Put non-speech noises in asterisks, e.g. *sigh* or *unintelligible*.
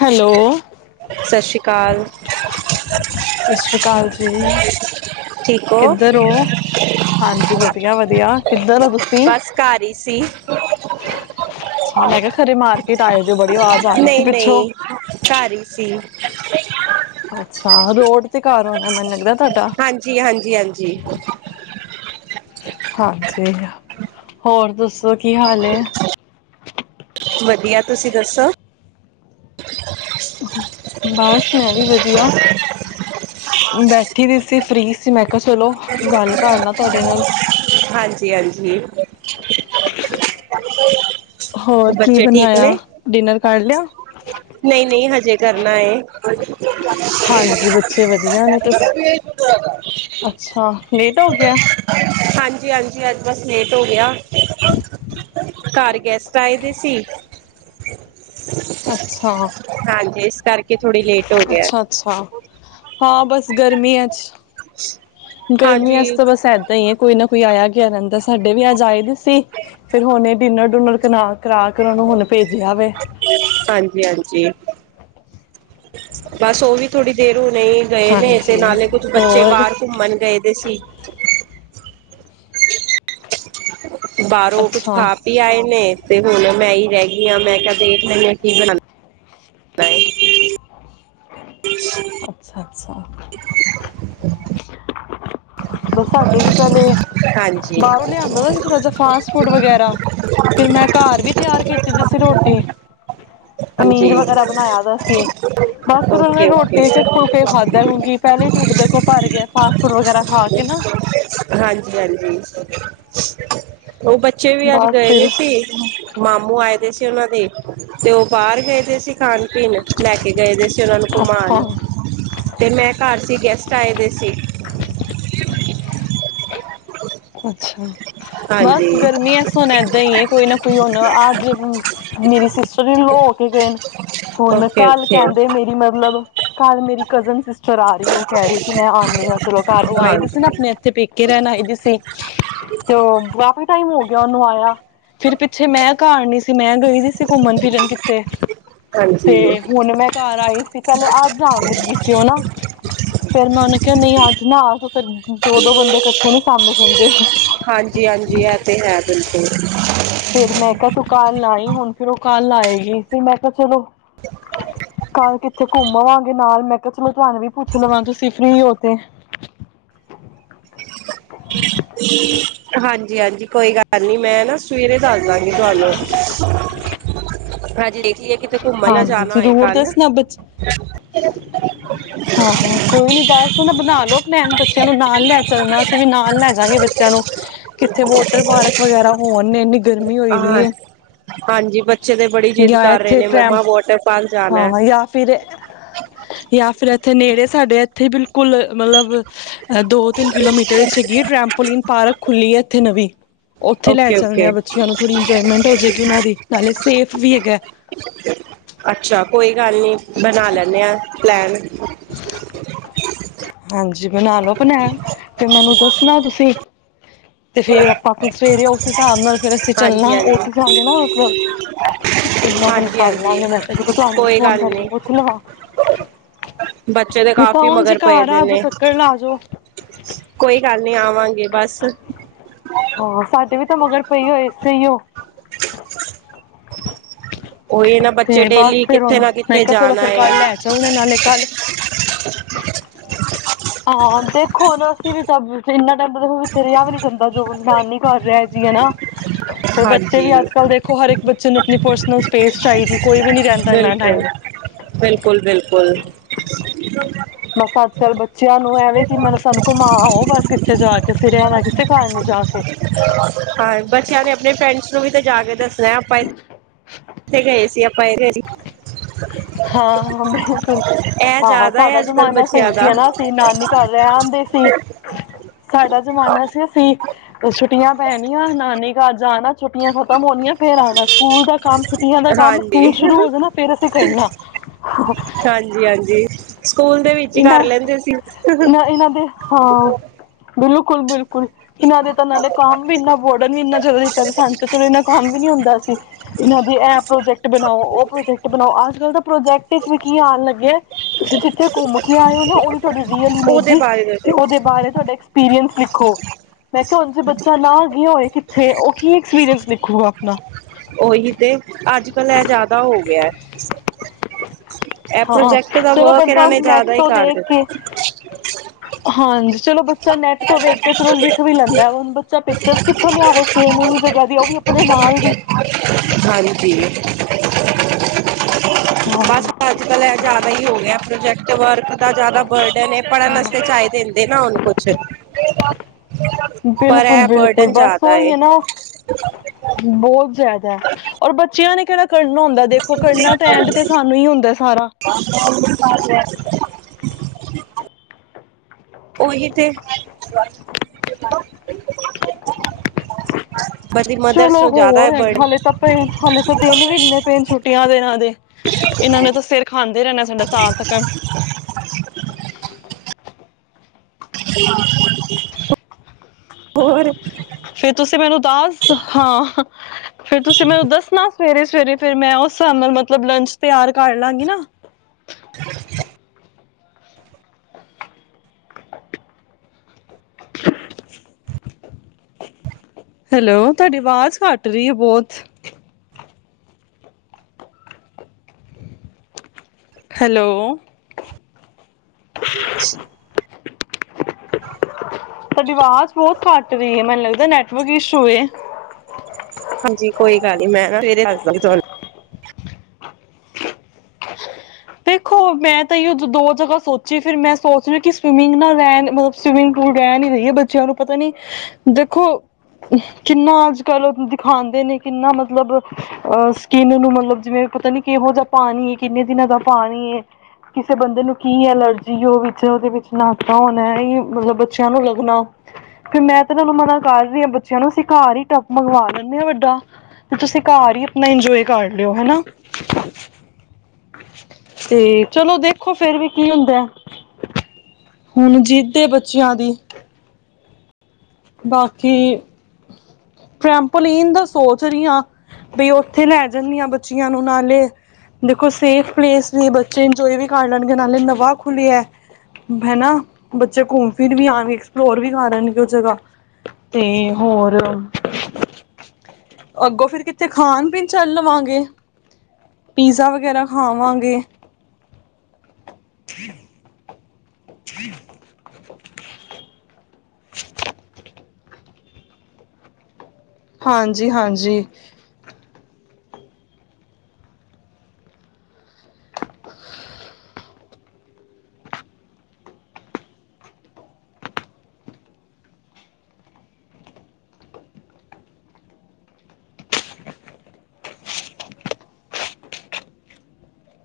Hello ਸਤਿ ਸ਼੍ਰੀ ਅਕਾਲ ਸਤਿ ਸ਼੍ਰੀ ਅਕਾਲ ਜੀ। ਠੀਕ ਹੋ ਕਿੱਧਰ ਹੋ ਹਾਂਜੀ ਵਧੀਆ ਵਧੀਆ ਕਿੱਧਰ ਹੋ ਤੁਸੀ ਬਸ ਘਰ ਹੀ *unintelligible* *unintelligible* *unintelligible* ਆ ਰਹੀ ਸੀ ਨਹੀਂ ਪਿੱਛੋਂ ਨਹੀਂ ਘਰ ਹੀ ਸੀ ਅੱਛਾ ਰੋਡ ਤੇ ਘਰ ਹੋਣਾ ਮੈਨੂੰ ਲੱਗਦਾ ਤੁਹਾਡਾ ਹਾਂਜੀ -ਹਾਂਜੀ- ਹਾਂਜੀ ਹਾਂਜੀ ਹੋਰ ਦੱਸੋ ਕੀ ਹਾਲ ਵਧੀਆ ਤੁਸੀਂ ਦੱਸੋ ਬਸ ਮੈਂ ਵੀ ਵਧੀਆ ਬੈਠੀ ਵੀ ਸੀ ਫ੍ਰਰੀ ਸੀ ਮੈਂ ਕਿਹਾ ਚਲੋ ਗੱਲ ਕਰਲਾ ਤੁਹਾਡੇ ਨਾਲ ਹਾਂਜੀ -ਹਾਂਜੀ ਹੋਰ ਕੀ ਬੱਚੇ ਠੀਕ ਬਣਾਇਆ ਨੇ ਡਿਨਰ ਕਰ ਲਿਆ ਨਹੀ- ਨਹੀ ਹਜੇ ਕਰਨਾ ਹਾਂਜੀ ਬੱਚੇ ਵਧੀਆ ਨੇ ਤੁਸੀਂ ਅੱਛਾ ਲੇਟ ਹੋ ਗਿਆ ਹਾਂਜੀ ਹਾਂਜੀ- ਹਾਂਜੀ ਅੱਜ ਬਸ ਲੇਟ ਹੋ ਗਿਆ। ਘਰ ਗੈਸਟ ਆਏ ਦੇ ਸੀ ਅੱਛਾ- ਹਾਂਜੀ ਇਸ ਕਰਕੇ ਥੋੜੀ ਲੇਟ ਹੋ ਗਿਆ। ਅੱਛਾ ਅੱਛਾ ਹਾਂ ਬਸ ਗਰਮੀ ਹੈ। ਚ' ਗਰਮੀ ਹਾਂਜੀ ਆਸ ਤਾਂ ਬਸ ਐਦ ਹੀ ਹੈ। ਕੋਈ ਨਾ ਕੋਈ ਆਇਆ ਗਿਆਦਾ ਸਾਡੇ ਵੀ ਅੱਜ ਆਈ ਦ ਸੀ ਫਿਰ ਹੁਣੇ ਡਿਨਰ ਡੁਨਰ ਕਰਾ ਕੇ ਉਹ ਨੂੰ ਹੁਣ ਭੇਜਿਆ ਵੇ ਹਾਂਜੀ -ਹਾਂਜੀ ਬਸ ਉਹ ਵੀ ਥੋੜ੍ਹੀ ਦੇਰ ਹੋ ਰ ਨਹੀਂ ਗਏ ਨੇ ਤੇ ਹਾਂਜੀ ਨਾਲੇ ਕੁੱਝ ਬੱਚੇ ਹੋਰ ਬਾਹਰ ਘੁੰਮਣ ਗਏ ਤੇ ਸੀ ਬਾਹਰੋਂ ਕੁਛ ਅੱਛਾ ਖਾ ਪੀ ਆਏ ਨੇ ਤੇ ਹੁਣ ਮੈਂ ਹੀ ਰਹਿ ਗਈ ਹਾਂ ਮੈਂ ਕ ਦੇ ਦੇਖ ਲੈਂਦੀ ਹ ਕੀ ਬਣਦੀ *unintelligible* *unintelligible* ਬਸ ਸਾਡੇ ਵੀ ਪਹਿਲੇ ਹਾਂਜੀ ਬਾਹਰੋਂ ਲਿਆਂਦਾ ਸੀ ਥੋੜਾ ਜਹਾ ਫਾਸਟ ਫੂਡ ਵਗੈਰਾ ਫਿਰ ਮੈਂ ਘਰ ਵੀ ਤਿਆਰ ਕੀਤੀ ਦੀ ਸੀ ਰੋਟੀ ਪਨੀਰ ਹਾਂਜੀ ਵਗੈਰਾ ਬਣਾਇਆ ਦਾ ਸੀ ਬਸ ਫਿਰ ਉਹਨਾਂ ਓਕੇ ਨੇ ਰੋ ਓਕੇ ਇੱਕੋ ਹੀ ਫੁਲਕਾ ਖਾਧਾ ਕਿਉਂਕੀ ਪਹਿਲੇ ਢਿੱਡ ਦੇਖੋ ਭਰ ਗਿਆ *unintelligible* ਖਾ ਕੇ ਨਾ ਹਾਂਜੀ ਹਾਂਜੀ *inaudible* ਉਹ ਬੱਚੇ ਵੀ ਅੱਜ ਬਸ ਗਏ ਦੇ ਫਿਰ ਸੀ ਮਾਮੂ ਆਏ ਪੇ ਸੀ ਉਹਨਾਂ ਦੇ ਤੇ ਉਹ ਬਾਹਰ ਗਏ ਤੇ ਸੀ ਖਾਣ ਫਿਰ ਲੈ ਕੇ ਗਏ ਦੇ ਸੀ ਉਹਨਾਂ ਨੂੰ ਘੁਮਣ ਅੱਛਾ ਤੇ ਮੈਂ ਘਰ ਸੀ ਗੈਸਟ- ਚਾਹੀਦੇ ਸੀ ਅੱਛਾ ਬਸ ਹਾਂਜੀ ਗਰਮੀਆਂ ਸੁ ਹੋਣ ਏਦਾਂ ਹੀ ਹੈ ਕੋਈ ਨਾ ਕੋਈ ਹੁਣ ਆਜ ਮੇਰੀ ਸਿਸਟਰ ਵੀ ਲੋ ਹੋ ਕੇ ਗਏ ਨ ਹੁਣੈਂ ਓਕੇ ਕੱਲ ਓਕੇ ਕਹਿੰਦੇ ਮੇਰੀ ਮਤਲਬ ਕੱਲ੍ਹ ਮੇਰੀ ਕਜ਼ਨ ਸਿਸਟਰ ਆ ਉਹ ਕਹਿ ਰਹੀ ਕਿ ਮੈਂ ਆਉਂਦੀ ਹਾਂ ਚਲੋ ਘਰ ਉਹ ਆਈ ਦੀ ਸੀ ਨਾ ਹਾਂਜੀ ਆਪਣੇ ਇੱਥੇ ਪੇਕੇ ਰਹਿਣ ਆਈ ਦੀ ਸੀ। ਤੇ ਉਹ ਕਾਫੀ ਟਾਈਮ ਹੋ ਗਿਆ ਉਹਨੂੰ ਆਇਆ ਫਿਰ ਪਿੱਛੇ ਮੈਂ ਘਰ ਨੀ ਸੀ ਮੈਂ ਗਈ ਸੀ ਸੀ ਘੁੰਮਣ ਫਿਰਨ ਕਿੱਥੇ ਤੇ ਹਾਂਜੀ ਹੁਣ ਮੈਂ ਘਰ ਆਈ ਸੀ ਪਹਿਲੇ ਆਹ ਜਾਣ ਲੱਗੀ ਸੀ ਉਹ ਨਾ ਫੇਰ ਮੈਂ ਉਹਨੇ ਕਿਹਾ ਨਹੀਂ ਅੱਜ ਨਾ ਆ ਤ ਫੇਰ ਦੋ ਦੋ ਬੰਦੇ ਇਕੱਠੇ ਨੀ ਸਾਮੇ ਜਾਦੇ ਹਾਂਜੀ ਹਾਂਜੀ ਇਹ ਤੇ ਹੈ ਬਿਲਕੁਲ ਫੇਰ ਮੈਂ ਕਿਹਾ ਤੂੰ ਕੱਲ ਆਈ ਹੁਣ ਫਿਰ ਉਹ ਕੱਲ ਆਏਗੀ ਫਰ ਮੈਂ ਕਿਹਾ ਚਲੋ ਕੱਲ ਕਿੱਥੇ ਘੁੰਮਵਾਂਗੇ ਨਾਲ ਮੈਂ ਕਿਹਾ ਚਲੋ ਤੁਹਾਨੂੰ ਵੀ ਪੁੱਛ ਲਵਾਂ ਤੁਸੀਂ ਫ੍ਰੀ ਹੋ ਤੇ ਹਾਂਜੀ ਹਾਂਜੀ ਕੋਈ ਗੱਲ ਨੀ ਮੈਂ ਨਾ ਸਵੇਰੇ ਦੱਸ ਦਾਗੇ ਤੁਹਾਨੂੰ ਹਾਂਜੀ ਦੇਖ ਲਈਏ ਕਿ ਤੇ ਘੁੰਮਣ ਲ ਹਾਂਜੀ ਜਾਣਾ ਏ ਜ਼ਰੂਰ ਕੱਲ *inaudible* ਦੱਸਣਾ ਬੱਚ ਹਾਂ ਹਾਂ ਕੋਈ ਨੀ ਬਸ ਨਾ ਬਣਾ ਲਓ ਪਲੇਨ ਬੱਚਿਆਂ ਨੂੰ ਨਾਲ ਲੈ ਚੱਲਣਾ ਅਸੀਂ ਵੀ ਨਾਲ ਲੈ ਚਲਾਗੇ ਬੱਚਿਆਂ ਨੂੰ ਕਿੱਥੇ ਵੋਟਰ ਪਾਰਕ ਵਗੈਰਾ ਹੋਣ ਨੇ ਇੰਨੀ ਗਰਮੀ ਹੋਈ ਹਾਂ ਪੀ ਐ ਹਾਂਜੀ ਬੱਚੇ ਤੇ ਬੜੀ ਜਿੱਦ ਕਰ ਰਹੇ ਨੇ ਟਰੈਂਪ ਮੰਮਾ ਵੋਟ ਹਾਂ ਜਾਂ ਫਿਰ ਜਾਂ ਫਿਰ ਇੱਥੇ ਨੇੜੇ ਸਾਡੇ ਇੱਥੇ ਹੀ ਬਿਲਕੁਲ ਕੁੱਲ ਮਤਲਬ ਦੋ ਤਿੰਨ ਕਿਲੋਮੀਟਰ ਹੈਗੀ ਟਰੈਂਪੋਲੀਨ ਪਾਰਕ ਖੁੱਲੀ ਹੈ ਇੱਥੇ ਨਵੀਂ ਉੱਥੇ ਲੈ ਓਕੇ ਚੱਲਦੇ ਓਕੇ ਆਂ ਬੱਚਿਆਂ ਨੂੰ ਥੋੜ੍ਹੀ ਇੰਜੋਏਮੈਂਟ ਹੋ ਜਾਵੇਗੀ ਉਹ ਦੀ ਨਾਲੇ ਸੇਫ ਵੀ ਹੈਗਾ। ਅੱਛਾ ਕੋਈ ਗੱਲ ਨਹੀਂ ਬਣਾ ਲੈਂਦੇ ਹਾਂ ਪਲੈਨ *inaudible* ਹਾਂਜੀ ਬਣਾ ਲਓ ਬਣਾੈ ਤੇ ਮੈਨੂੰ ਦੱਸ ਸੁਣਾ ਤੁਸੀਂ ਤੇ ਫੇਿਰ ਆਪਾਂ ਸਵੇਰੇ ਉਸ ਹਿਸਾਬ ਨਾਲ ਫਿਰ ਅਸੀਂ ਚੱਲਾਂ ਹਾਂਜੀ ਉਠ ਹਾਂਜੀ ਲਾਂਗੇ ਨਾ ਮਤਲਬ ਤਿੰਨੋ ਹਾਂਜੀ ਕਰ ਹਾਂਜੀ ਲਾਂਗੇ ਮੈਂ ਕਿਹਾ ਚਲੋ ਤੁਹਾਨੂੰ ਵੀ ਕੋਈ ਫੋਨ ਗੱਲ ਕਰਕੇ ਨੀ ਪੁੱਛ ਲਵਾਂ ਬੱਚੇ ਤੇ ਨੀਤਾ ਕਾਫੀ ਹੁਣ ਜੇ ਮਗਰ ਪਏ ਘਰ ਦੇ ਆ ਜਾਓ ਨੇ ਚੱਕਰ ਲਾਜਓ ਕੋਈ ਗੱਲ ਨੀ ਆਵਾਂਗੇ ਬਸ ਹਾਂ ਸਾਡੇ ਵੀ ਤਾਂ ਮਗਰ ਪਈ ਹੋ ਇਸਏੇ ਹੀ ਉਹੀ ਨਾ *inaudible* ਤੇ ਬੱਚੇ ਬਸ ਡੇਲੀ ਫੇਿਰ ਕਿੱਥੇ ਉਹਨੂੰ ਨਾ ਮੈਂ ਕਿੱਥੇ ਕਿਹਾ ਚਲੋ ਜਾਣਾ ਫਰ ਹੈ ਕੱਲ ਲੈ ਚਲਣੇ ਨਾਲੇ ਕੱਲ ਹਾਂ ਦੇਖੋ ਹੁਣ ਅਸੀਂ ਵੀ ਤਾਂ ਇੰਨਾ ਟਾਈਮ ਦੇਖ ਇੱਥੇ ਰਿਹਾ ਵੀ ਨੀ ਜਾਂਦਾ ਜੋ ਮਾਨੀ ਕਰ ਰਿਹਾ ਜੀ ਹੈ ਨਾ ਫਿਰ ਬੱਚੇ ਵੀ ਹਾਂਜੀ ਅੱਜ ਕੱਲ੍ਹ ਦੇਖੋ ਹਰ ਇੱਕ ਬੱਚੇ ਨੂੰ ਆਪਣੀ ਪਰਸਨਲ ਸਪੇਸ ਚਾਹੀਦੀ ਕੋਈ ਵੀ ਨਹੀਂ ਰਹਿੰਦਾ ਇੰਨਾ ਟਾਈਮ ਬਿਲਕੁਲ ਬਿਲਕੁਲ ਬਿਲਕੁਲ ਬਸ ਅੱਜ ਕੱਲ ਬ ਬੱਚਿਆਂ ਨੂੰ ਐਵੇਂ ਕਿ ਮੈਨੂੰ ਸਾਨੂੰ ਘੁਮਾਓ ਬਸ ਕਿੱਥੇ ਜਾ ਕੇ ਸਿਰਿਆ ਨਾ ਕਿਸੇ ਕਾਰ ਨੀ ਜਾ ਕੇ ਹਾਂ ਬੱਚਿਆਂ ਨੇ ਆਪਣੇ ਫਰੈਂਡਸ ਨੂੰ ਥੇ ਗਏ ਸੀ ਆਪਾਂ ਇਹਦੇ ਜੀ ਹਾ ਬਿਲਕੁਲ ਇਹ ਹਾਂ ਜ਼ਿਆਦਾ ਹੈ ਸਾਡਾ ਅੱਜ ਕੱਲ੍ਹ ਜ਼ਮਾਨਾ ਸਹੀ ਬੱਚਿਆਂ ਦਾ ਸੀ ਨਾ ਅਸੀਂ ਨਾਨੀ ਘਰ ਰਹਿ ਆਦੇ ਸੀ ਸਾਡਾ ਜ਼ਮਾਨਾ ਸੀ ਅਸੀਂੁ ਛੁੱਟੀਆਂ ਪੈਣੀਆਂ ਨਾਨੀ ਘਰਜ ਆਣਾ ਛੁੱਟ ਖਤਮ ਹੋਣੀਆਂ ਫੇਰ ਆਉਦਾ ਸਕੂਲ ਦਾ ਕੰਮ ਛੁੱਟੀਆਂ ਦਾ ਕੰਮ ਸਕੂਲ ਹਾਂਜੀ ਸ਼ੁਰੂ ਹੋ ਜਾਣਾ ਫੇਰ ਅਸੀਂ ਕਰਨਾ ਹਾਂਜੀ ਹਾਂਜੀ ਸਕੂਲ ਦੇ ਵਿੱਚ ਹੀ ਕਰ ਇਹਨਾਂ ਲੈਂਦੇ ਸੀ ਇਹਨਾਂ ਇਹਨਾਂ ਦੇ ਹਾਂ ਬਿਲਕੁਲ ਬਿਲਕੁਲ ਇਹਨਾਂ ਦੇ ਤਾਂ ਨਾਲੇ ਕੰਮ ਵੀ ਇੰਨਾ ਇੰੋਰਟਟ ਵੀ ਇਨਾ ਜ਼ਿਆਦਾਤਾ ਸਨ ਤੇ ਚੋ ਇਨਾ ਕੰਮ ਵੀ ਨੀ ਹੁੰਦਾ ਸੀ ਇਹਨਾਂ ਦੇ ਇਹ ਪ੍ਰੋਜੈਕਟ ਬਣਾਓ ਉਹ ਪ੍ਰੋਜੈਕਟ ਬਣਾਓ ਅੱਜ ਕੱਲ ਤਾਂ ਪ੍ਰੋਜੈਕਟ ਵਿਚ ਵੀ ਕੀ ਆਉਣ ਲੱਗਿਆ ਤੁਸੀਂ ਜਿੱਥੇ ਰ ਬ ਬ ਬ ਸਿੱਖੋ ਉਹਦੇ ਬਾਰੇ ਦੇ ਮੈਂ ਕਿਹਾ ਹੁਣ ਜੇ ਬੱਚਾ ਨਾ ਆ ਗਿਆਿਆ ਹੋਏ ਉਹ ਕੀ ਐਕਸਪੀਰੀਅੰਸ ਲਿਖੂਗਾ ਆਪਣਾ ਉਹੀ ਤੇ ਅੱਜ ਕਲ੍ਹ ਇਹ ਜ਼ਿਆਦਾ ਹੋ ਗਿਆ ਇਹ ਹਾਂ ਪ੍ਰੋਜੈਕਟ ਦਾ ਚਲੋ ਵਰਕ ਬੰਦਾ ਇਹਨਾਂ ਨੇ ਨੈਟ ਜ਼ਿਆਦਾ ਹੀ ਤੋਂ ਕਰ ਦੇਖ ਕੇ ਦਿੱਤਾ ਹਾਂਜੀ ਚਲੋ ਬ ਬਾ ਨੈੱਟ ਤੋਂ ਵੇਖ ਚਲੋ ਲਿਖ ਵੀ ਲੈਂਦਾ ਹੁਣ ਬੱਚਾ ਪਿਕਚਰ ਕਿੱਥੋਂ ਲਿਆਵੇ ਸੇਮ ਜਗ੍ਹਾ ਦੀ ਉਹ ਵੀ ਆਪਣੇ ਨਾਲ ਦੀ ਹਾਂਜੀ ਹਾਂ ਬੱਸ। ਅੱਜ, ਕੱਲ ਇਹ ਜ਼ਿਆਦਾ ਹੀ ਹੋ ਗਿਆ ਪ੍ਰੋਜੈਕਟ ਦਬਾਰਕ ਜ਼ਿਆਦਾ ਬਰਡਨੇ, ਪੜਨ ਹਾਂ ਵਾਸਤੇ ਚਾਹੀਦੇ ਹਿੰਦੇ ਨਾ ਹੂੰਨ ਪੁਛ ਬਿਲਕੁਲ, ਬਿਲਕੁਲ। ਬਸ ਉਹੀ ਏ ਹੈ ਨਾ ਬਹੁਤ ਜ਼ਿਆਦਾ ਔਰ ਬੱਚਿਆਂ ਨੇ ਕਿਹੜਾ ਕਰਨਾ ਹੁੰਦਾ ਦੇਖੋ, ਕਰਨਾ ਤਾਂ, ਐਂਡ ਤੇ ਸਾਨੂੰ ਹੀ ਹੁੰਦਾ। ਸਾਰਾ ਹਾਂ। *unintelligible* ਉਹੀ ਤੇ। ਬਸ ਦੀ ਚਲੋ ਮਦਰਸ ਨੂੰ ਜ਼ਿਆਦਾ ਹੋਰ ਹੈ ਬਰਡਨ ਹਾਲੇ ਤਾਂ, ਪੈ ਹਾਲੇ ਤਾਂ, ਦਿਨ ਵੀ ਇੰਨੇ ਪਏ ਨੇ ਛੁੱਟੀਆਂ ਦੇ ਇਹਨਾ ਦੇ। ਇਹਨਾਂ ਨੇ ਤਾਂ ਸਿਰ *unintelligible* ਖਾਂਦੇ ਰਹਿਣਾ ਸਾਡਾ ਤਾਂ ਤੱਕ ਹੋਰ? ਫੇਰ ਤੁਸੀਂ ਮੈਨੂੰ ਤਾਸ ਹਾਂ। ਫੇਰ ਤੁਸੀਂ ਮੈਨੂੰ ਦੱਸਣਾ ਸਵੇਰੇ-ਸਵੇਰੇ ਫੇਰ, ਮੈਂ ਉਹ ਸਾਬ ਨਾਲ ਮਤਲਬ ਲੰਚ ਤਿਆਰ ਕਰ ਲਾਂਗੀ ਨਾ। *unintelligible* *unintelligible* ਹੈਲੋ। ਤੁਹਾਡੀ ਆਵਾਜ਼ ਘੱਟ ਰਹੀ ਹੈ, ਬਹੁਤ। ਹੈਲੋ। *unintelligible* ਸਾਡੀ ਆਵਾਜ਼ ਬਹੁਤ ਘੱਟ ਰਹੀ ਹੈ। ਮੈਨੂੰ ਲੱਗਦਾ ਨੈਟਵਰਕ ਇਸ਼ੂ। ਹਾਂਜੀ। ਕੋਈ ਗੱਲ ਨੀ ਮੈਂ ਸਵੇਰੇ ਦੱਸਦੀ ਤੁਹਾਨੂੰ। ਦੇਖੋ ਮੈਂ ਤਾਂ ਦੋ ਜਗ੍ਹਾ ਸੋਚੀ ਫਿਰ, ਮੈਂ ਸੋਚ ਰਹੀ ਕਿ ਸਵੀਮਿੰਗ ਨਾਲ ਰਹਿਣ ਮਤਲਬ ਸਵੀਮਿੰਗ ਪੂਲ ਰਹਿਣ ਹੀ ਰਹੀ ਹੈ ਬੱਚਿਆਂ ਨੂੰ ਪਤਾ ਨੀ ਦੇਖੋ ਕਿੰਨਾ ਅੱਜ-ਕੱਲ ਦਿਖਾਉਂਦੇ ਨੇ ਕਿੰਨਾ ਮਤਲਬ ਅਹ ਸਕਿੰਨ ਨੂੰ ਮਤਲਬ ਜਿਵੇਂ ਪਤਾ ਨੀ ਕਿਹੋ ਜਿਹਾ ਪਾਣੀ ਕਿੰਨੇ ਦਿਨਾਂ ਦਾ ਪਾਣੀ ਏ, ਕਿਸੇ ਬੰਦੇ ਨੂੰ ਕੀ ਐਲਰਜੀ ਉਹ ਵਿੱਚ ਉਹਦੇ ਵਿੱਚ ਨਾਤਾ ਹੋਣਾ, ਇਹ ਮਤਲਬ ਬੱਚਿਆਂ ਨੂੰ ਲੱਗਣਾ ਫਿਰ ਮੈਂ ਤੇ, ਨਾਲੂੰ ਮਨਾ ਕਰ ਰਹੀ ਹਾਂ ਬੱਚਿਆਂ ਨੂੰ ਅਸੀਂ ਘਰ ਹੀ ਟੱਪ ਮੰਗਵਾ ਦਿੰਦੇ ਹਾਂ, ਵੱਡਾ ਤੇ ਤੁਸੀਂ ਘਰ ਹੀ ਆਪਣਾ ਇੰਜੋਏ ਕਰ ਲਿਓ ਹਨਾ। ਤੇ ਚਲੋ ਦੇਖੋ ਫੇਰ ਵੀ ਕੀ ਹੁੰਦਾ ਹੈ, ਹੁਣ ਜੀਦੇ ਬੱਚਿਆਂ ਦੀ। ਬਾਕੀ ਟੈਂਪਲ ਇਹਦਾ ਸੋਚ ਰਹੀ ਹਾਂ ਬਈ ਉੱਥੇ ਲੈ ਜਾਂਦੀ ਹ ਬੱਚਿਆਂ ਨੂੰ ਨਾਲੇ--ਦੇਖੋ ਸੇਫ ਪਲੇਸ ਨੇ, ਬੱਚੇ ਇੰਜੋਏ ਵੀ ਕਰ ਲੈਣਗੇ ਨਾਲੇ ਨਵਾਂ ਖੁੱਲਿਆ ਹਨਾ ਬੱਚੇ ਘੁੰਮ ਫਿਰ ਵੀ ਆਉਣਗੇ, ਐਕਸਪਲੋਰ ਵੀ ਕਰ ਲਣਗੇ ਉਹ ਜਗ੍ਹਾ। ਤੇ ਹੋਰ ਅੱਗੋਂ ਫਿਰ ਕਿਥੇ ਖਾਣ ਪੀਣ ਚੱਲ ਲਵਾਂਗੇ। ਪੀਜ਼ਾ ਵਗੈਰਾ ਖਾਵਾਂਗੇ। *unintelligible* *unintelligible* *unintelligible* ਹਾਂਜੀ-ਹਾਂਜੀ।